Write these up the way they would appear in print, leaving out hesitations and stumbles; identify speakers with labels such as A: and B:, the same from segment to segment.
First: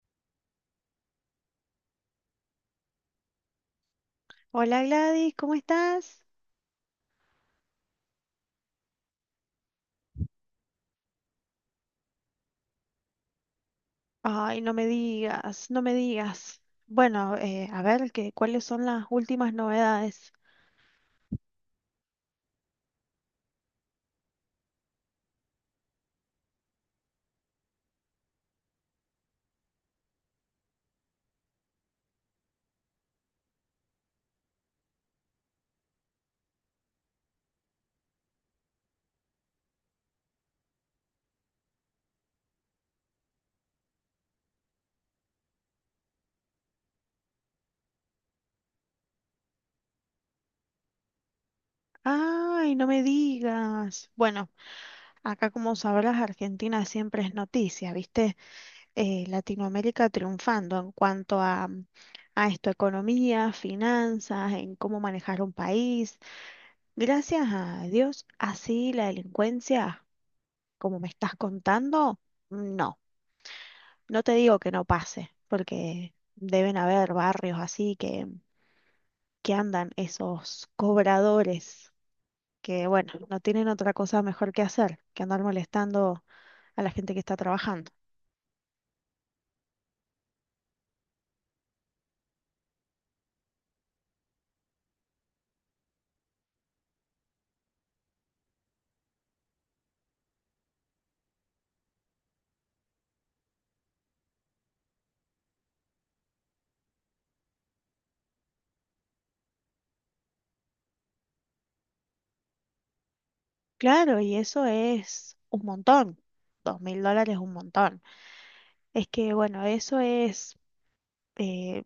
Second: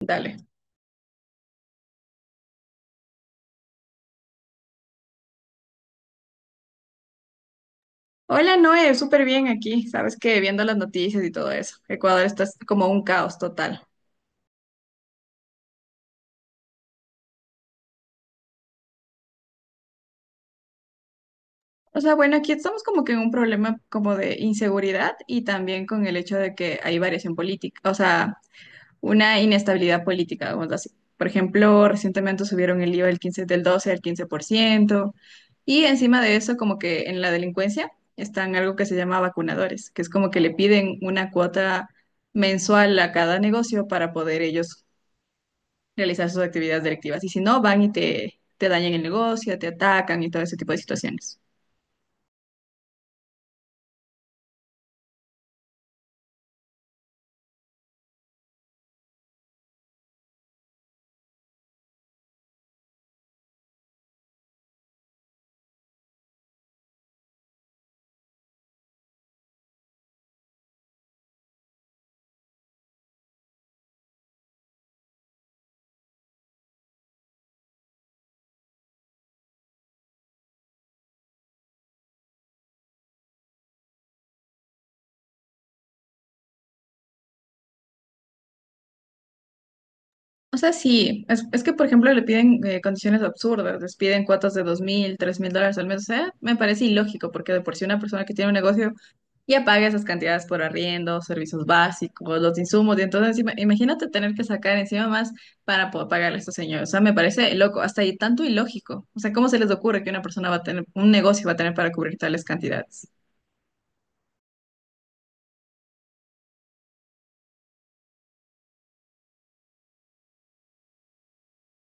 A: Dale.
B: Hola Gladys, ¿cómo estás?
A: Hola, Noé, súper bien aquí. Sabes que viendo las noticias y todo eso, Ecuador está como un caos total.
B: Ay, no me digas, no me digas. Bueno, a ver, ¿cuáles son las últimas novedades?
A: O sea, bueno, aquí estamos como que en un problema como de inseguridad y también con el hecho de que hay variación política, o sea, una inestabilidad política, vamos a decir. Por ejemplo, recientemente subieron el IVA del 12 al 15%, y encima de eso, como que en la delincuencia están algo que se llama vacunadores, que es como que le piden una cuota mensual a cada negocio para poder ellos realizar sus actividades delictivas. Y si no, van y te dañan el negocio, te atacan y todo ese tipo de situaciones.
B: Ay, no me digas. Bueno, acá como sabrás, Argentina siempre es noticia, ¿viste? Latinoamérica triunfando en cuanto a esto, economía, finanzas, en cómo manejar un país. Gracias a Dios, así la delincuencia, como me estás contando, no. No te digo que no pase, porque deben haber barrios así que andan esos cobradores que, bueno, no tienen otra cosa mejor que hacer que andar molestando a la gente que está trabajando.
A: O sea, sí, es que, por ejemplo, le piden condiciones absurdas, les piden cuotas de 2.000, 3.000 dólares al mes. O sea, me parece ilógico porque de por sí una persona que tiene un negocio ya paga esas cantidades por arriendo, servicios básicos, los insumos. Y entonces, imagínate tener que sacar encima más para poder pagarle a estos señores. O sea, me parece loco, hasta ahí tanto ilógico. O sea, ¿cómo se les ocurre que una persona va a tener, un negocio va a tener para cubrir tales cantidades?
B: Claro, y eso es un montón. $2000 es un montón. Es que, bueno, eso es eh,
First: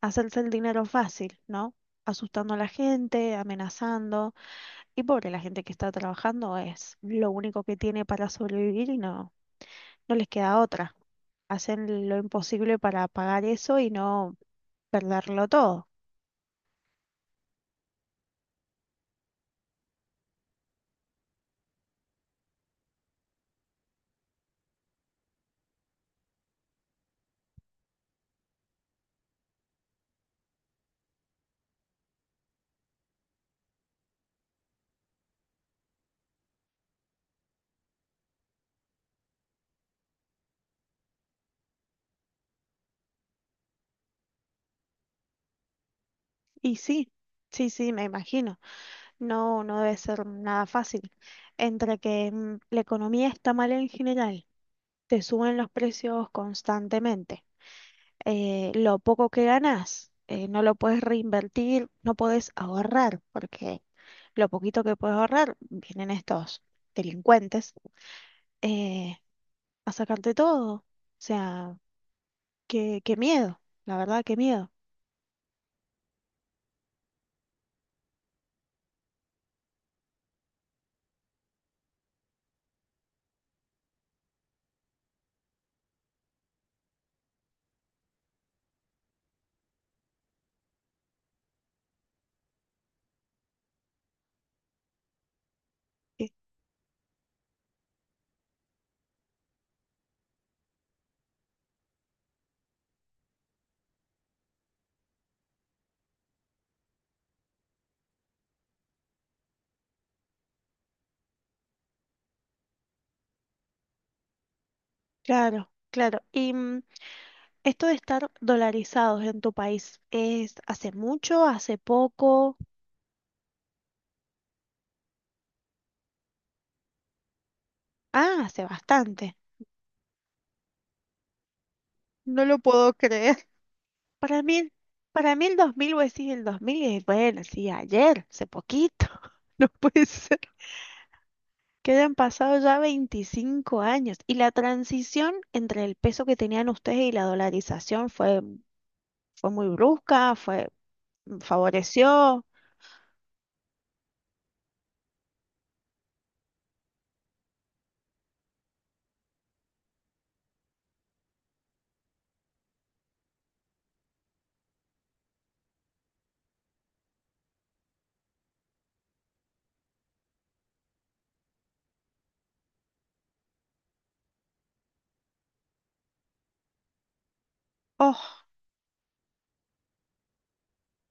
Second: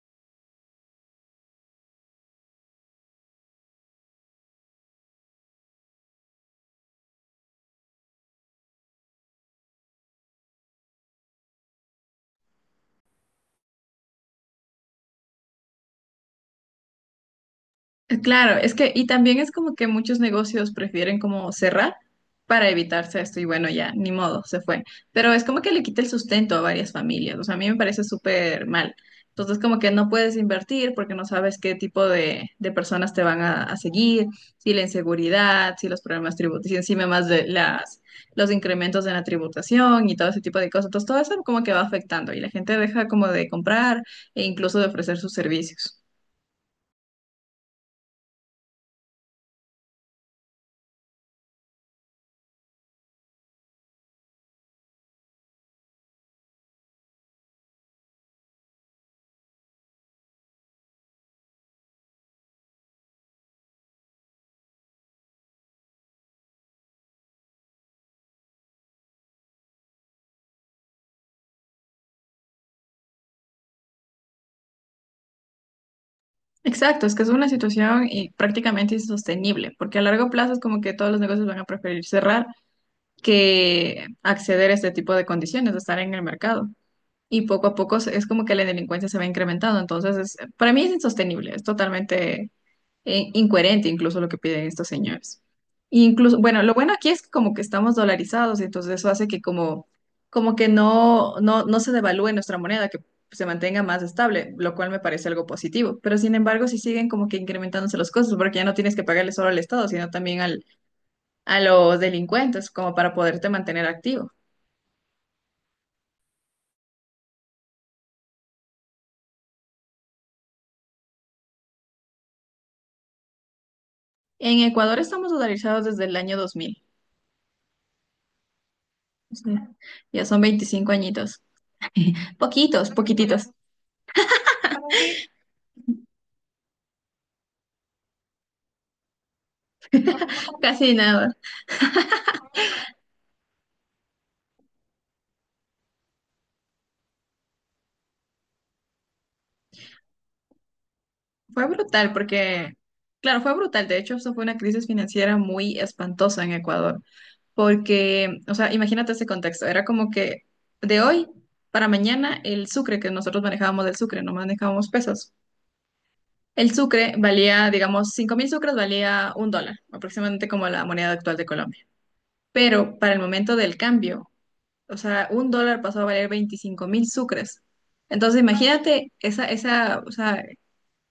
B: hacerse el dinero fácil, ¿no? Asustando a la gente, amenazando, y pobre, la gente que está trabajando es lo único que tiene para sobrevivir y no les queda otra. Hacen lo imposible para pagar eso y no perderlo todo.
A: Claro, es que, y también es como que muchos negocios prefieren como cerrar para evitarse esto, y bueno, ya, ni modo, se fue. Pero es como que le quita el sustento a varias familias, o sea, a mí me parece súper mal. Entonces, como que no puedes invertir porque no sabes qué tipo de personas te van a seguir, si la inseguridad, si los problemas tributarios, si encima más los incrementos en la tributación y todo ese tipo de cosas. Entonces, todo eso como que va afectando y la gente deja como de comprar e incluso de ofrecer sus servicios.
B: Y sí, sí, sí, me imagino. No, no debe ser nada fácil. Entre que la economía está mal en general, te suben los precios constantemente. Eh, lo poco que ganás, no lo puedes reinvertir, no podés ahorrar, porque lo poquito que puedes ahorrar, vienen estos delincuentes eh, a sacarte todo. O sea, qué, qué miedo, la verdad, qué miedo.
A: Exacto, es que es una situación prácticamente insostenible, porque a largo plazo es como que todos los negocios van a preferir cerrar que acceder a este tipo de condiciones, de estar en el mercado. Y poco a poco es como que la delincuencia se va incrementando, entonces para mí es insostenible, es totalmente incoherente incluso lo que piden estos señores.
B: Eh,
A: Incluso, bueno, lo bueno aquí es que como que estamos dolarizados, entonces eso hace que como que no se devalúe nuestra moneda, que se mantenga más estable, lo cual me parece algo positivo. Pero sin embargo, si siguen como que incrementándose los costos, porque ya no tienes que pagarle solo al Estado, sino también a los delincuentes, como para poderte mantener activo.
B: Claro, claro. Y esto de estar dolarizados en tu país, ¿es hace mucho, hace poco?
A: En Ecuador estamos dolarizados desde el año 2000.
B: Ah, hace bastante.
A: O sea, ya son 25 añitos.
B: No lo
A: Poquitos,
B: puedo creer.
A: poquititos,
B: Para mí, para mí el 2000 vos decís el 2000, y bueno, sí, ayer, hace poquito. No puede ser.
A: casi nada.
B: Que hayan pasado ya 25 años. Y la transición entre el peso que tenían ustedes y la dolarización fue fue muy brusca, fue,
A: Fue brutal
B: favoreció.
A: porque, claro, fue brutal. De hecho, eso fue una crisis financiera muy espantosa en Ecuador, porque, o sea, imagínate ese contexto. Era como que de hoy para mañana el sucre que nosotros manejábamos del sucre, no manejábamos pesos. El sucre valía, digamos, 5.000 sucres valía un dólar, aproximadamente como la moneda actual de Colombia. Pero para el momento del cambio, o sea, un dólar pasó a valer 25.000 sucres. Entonces,
B: Oh,
A: imagínate o sea,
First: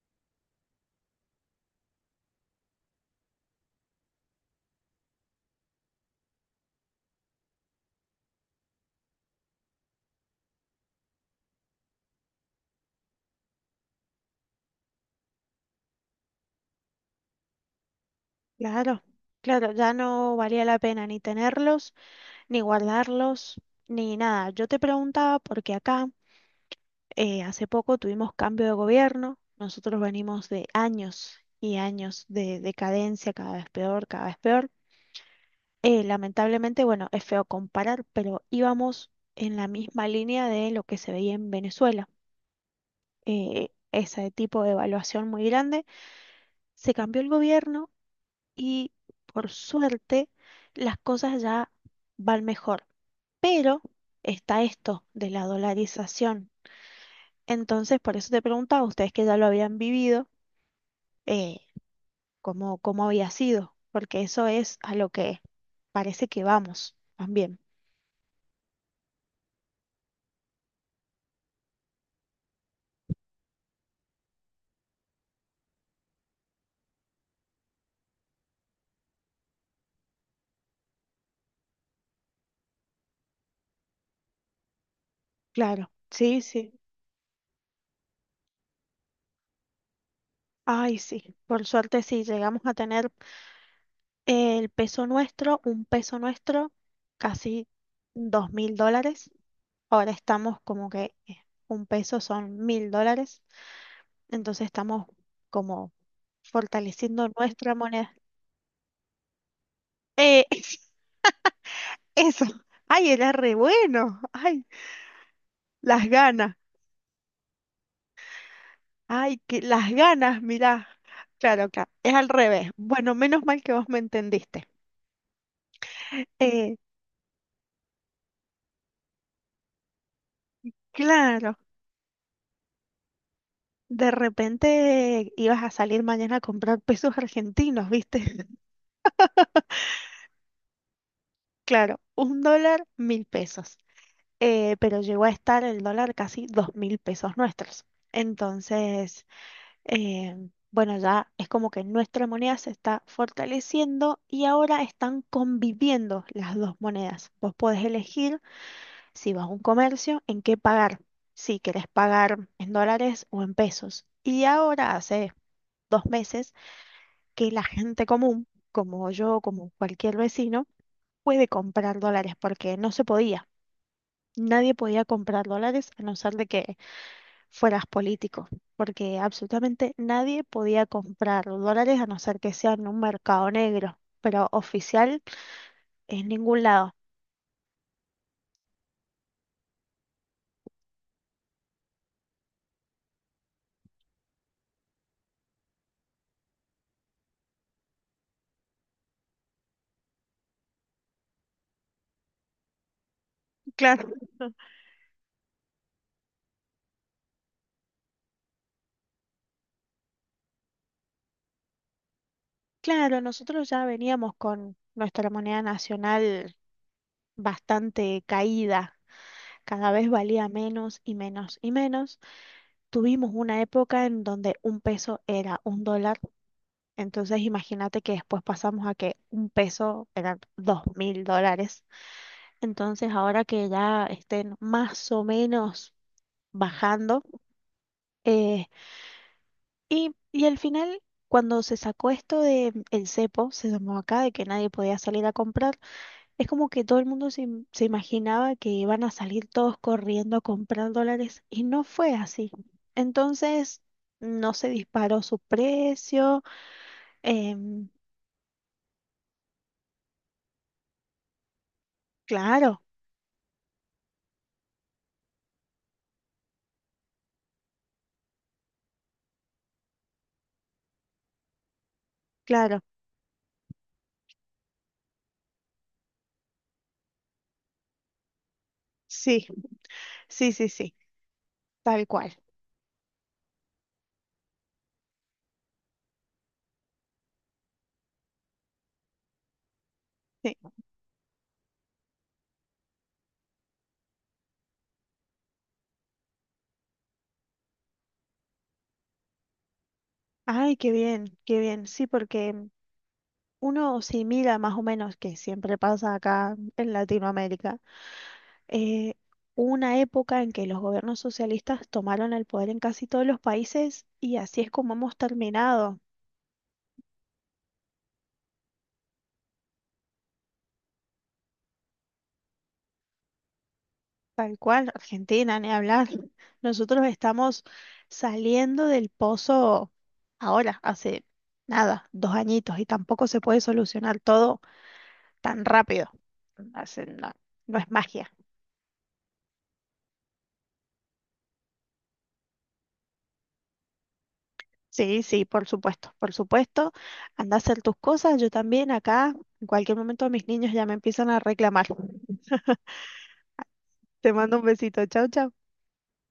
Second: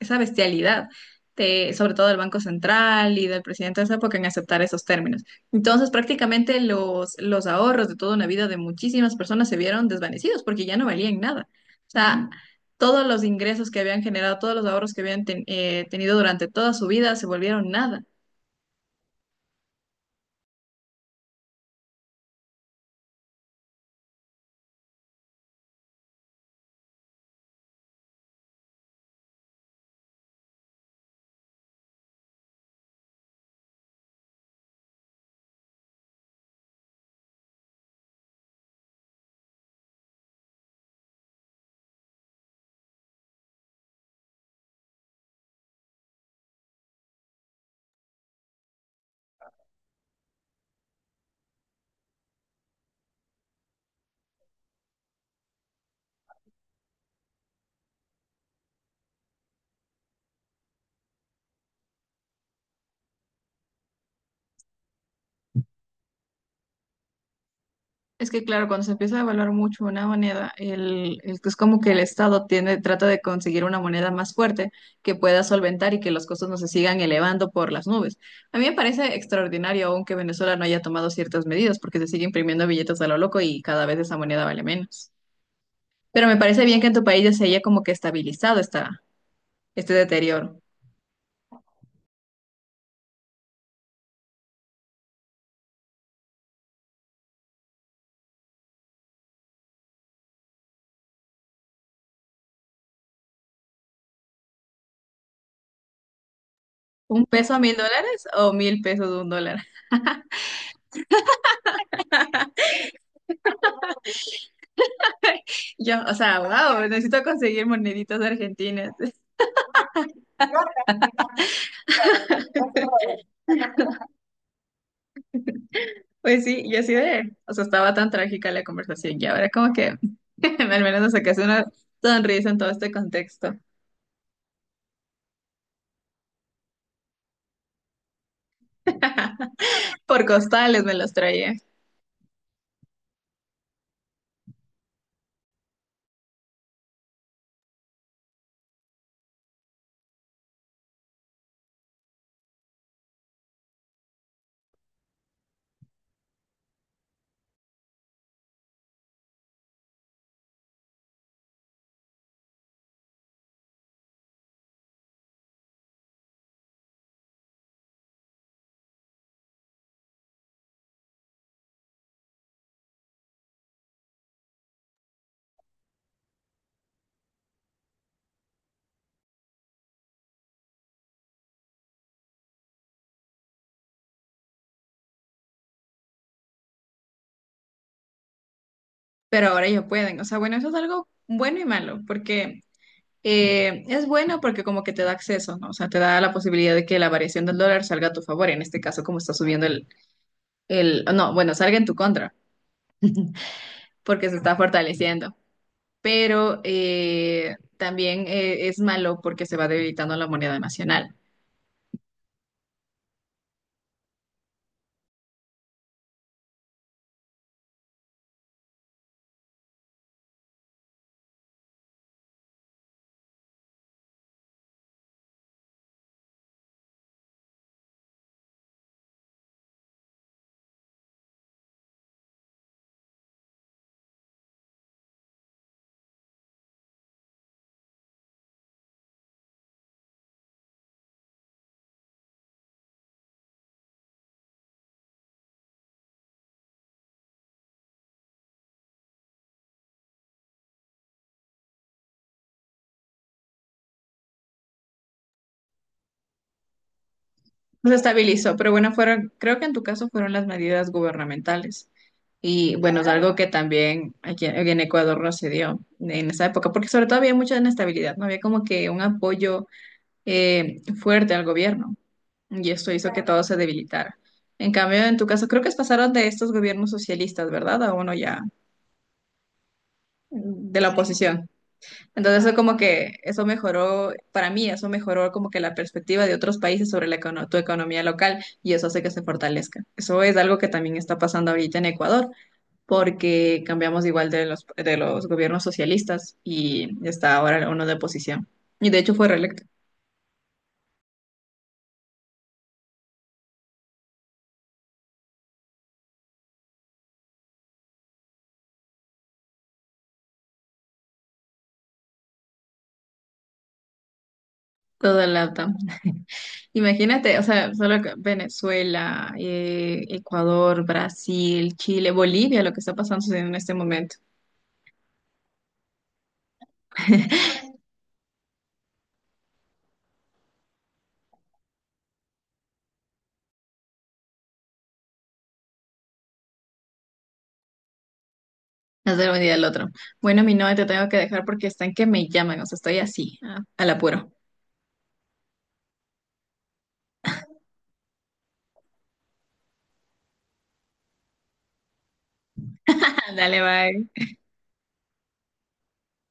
A: esa bestialidad, de, sobre todo del Banco Central y del presidente de esa época en aceptar esos términos. Entonces, prácticamente los ahorros de toda una vida de muchísimas personas se vieron desvanecidos porque ya no valían nada. O sea, todos los ingresos que habían generado, todos los ahorros que habían tenido durante toda su vida se volvieron nada.
B: claro, claro, ya no valía la pena ni tenerlos, ni guardarlos, ni nada. Yo te preguntaba porque acá hace poco tuvimos cambio de gobierno. Nosotros venimos de años y años de decadencia, cada vez peor, cada vez peor. Lamentablemente, bueno, es feo comparar, pero íbamos en la misma línea de lo que se veía en Venezuela. Ese tipo de evaluación muy grande. Se cambió el gobierno y por suerte las cosas ya van mejor. Pero está esto de la dolarización. Entonces, por eso te preguntaba, ustedes que ya lo habían vivido, eh, ¿cómo, cómo había sido? Porque eso es a lo que parece que vamos también.
A: Es que claro, cuando se empieza a evaluar mucho una moneda, es como que el Estado tiene, trata de conseguir una moneda más fuerte que pueda solventar y que los costos no se sigan elevando por las nubes. A mí me parece extraordinario aún que Venezuela no haya tomado ciertas medidas porque se sigue imprimiendo billetes a lo loco y cada vez esa moneda vale menos.
B: Claro,
A: Pero me
B: sí,
A: parece
B: sí.
A: bien que en tu país ya se haya como que estabilizado este deterioro.
B: Ay, sí. Por suerte sí, llegamos a tener el peso nuestro, un peso nuestro, casi $2000. Ahora estamos como que un peso son $1000, entonces estamos como
A: ¿Un
B: fortaleciendo
A: peso a
B: nuestra
A: 1.000
B: moneda.
A: dólares o 1.000 pesos a un dólar?
B: Eh, eso, ay, era re bueno, ay,
A: Yo,
B: las
A: o sea,
B: ganas,
A: wow, necesito conseguir moneditas argentinas.
B: ay, que las ganas, mirá. Claro, claro, es al revés. Bueno, menos mal que vos me entendiste.
A: Pues sí,
B: Eh,
A: yo así de, o sea, estaba tan trágica la conversación y ahora como que al menos me sacaste
B: claro,
A: una sonrisa en todo este contexto.
B: de repente ibas a salir mañana a comprar pesos argentinos, ¿viste?
A: Por costales me los traía,
B: Claro, un dólar, 1000 pesos. Pero llegó a estar el dólar casi 2000 pesos nuestros. Entonces, eh, bueno, ya es como que nuestra moneda se está fortaleciendo y ahora están conviviendo las dos monedas. Vos podés elegir si vas a un comercio, en qué pagar, si querés pagar en dólares o en pesos. Y ahora hace 2 meses que la gente común, como yo, como cualquier vecino, puede comprar dólares porque no se podía. Nadie podía comprar dólares a no ser de que fueras político, porque absolutamente nadie podía comprar dólares a no ser que sea en un mercado negro, pero oficial en ningún lado.
A: pero ahora ya pueden. O sea, bueno, eso es algo bueno y malo, porque es bueno porque como que te da acceso, ¿no? O sea, te da la posibilidad de que la variación del dólar salga a tu favor, en este caso como está subiendo no, bueno, salga en tu contra,
B: Claro.
A: porque se está fortaleciendo. Pero también es malo porque se va debilitando la moneda nacional.
B: Claro, nosotros ya veníamos con nuestra moneda nacional bastante caída, cada vez valía menos y menos y menos. Tuvimos una época en donde un peso era un dólar, entonces imagínate que después pasamos a que un peso eran $2000. Entonces, ahora que ya estén más o menos bajando, eh, y al final, cuando se sacó esto de el cepo, se llamó acá, de que nadie podía salir a comprar, es como que todo el mundo se, se imaginaba que iban a salir todos corriendo a comprar dólares, y no fue así. Entonces, no se disparó su precio. em,
A: Se estabilizó, pero bueno, fueron, creo que en tu caso fueron las medidas gubernamentales. Y
B: claro,
A: bueno, es algo que también aquí en Ecuador no se dio en esa época, porque sobre todo había mucha inestabilidad, no había como que un apoyo fuerte al gobierno, y
B: claro,
A: esto hizo que todo se debilitara. En cambio, en tu caso, creo que pasaron de estos gobiernos socialistas, ¿verdad? A uno ya
B: sí, sí, sí,
A: de la
B: sí,
A: oposición.
B: tal cual.
A: Entonces eso como que, eso mejoró, para mí eso mejoró como que la perspectiva de otros países sobre tu economía local y eso hace que se fortalezca. Eso es
B: Sí.
A: algo que también está pasando ahorita en Ecuador, porque cambiamos igual de los gobiernos socialistas y está ahora uno de oposición. Y de hecho fue reelecto.
B: Ay, qué bien, qué bien. Sí, porque uno simila más o menos, que siempre pasa acá en Latinoamérica, eh, una época en que los gobiernos socialistas tomaron el poder en casi todos los países y así es como hemos
A: Todo el lado.
B: terminado,
A: Imagínate, o sea, solo que Venezuela, Ecuador, Brasil, Chile, Bolivia, lo que está pasando en este momento.
B: tal cual, Argentina, ni hablar. Nosotros estamos saliendo del pozo ahora, hace nada, 2 añitos, y tampoco se puede solucionar todo tan rápido. No no es magia.
A: No sé un día del otro. Bueno, mi novia, te tengo que dejar porque están que me llaman, o sea, estoy así, al apuro.
B: Sí, sí, por supuesto, por supuesto. Anda a hacer tus cosas, yo también acá. En cualquier momento mis niños ya me empiezan a reclamar.
A: Dale, bye.
B: Te mando un besito. Chau, chau.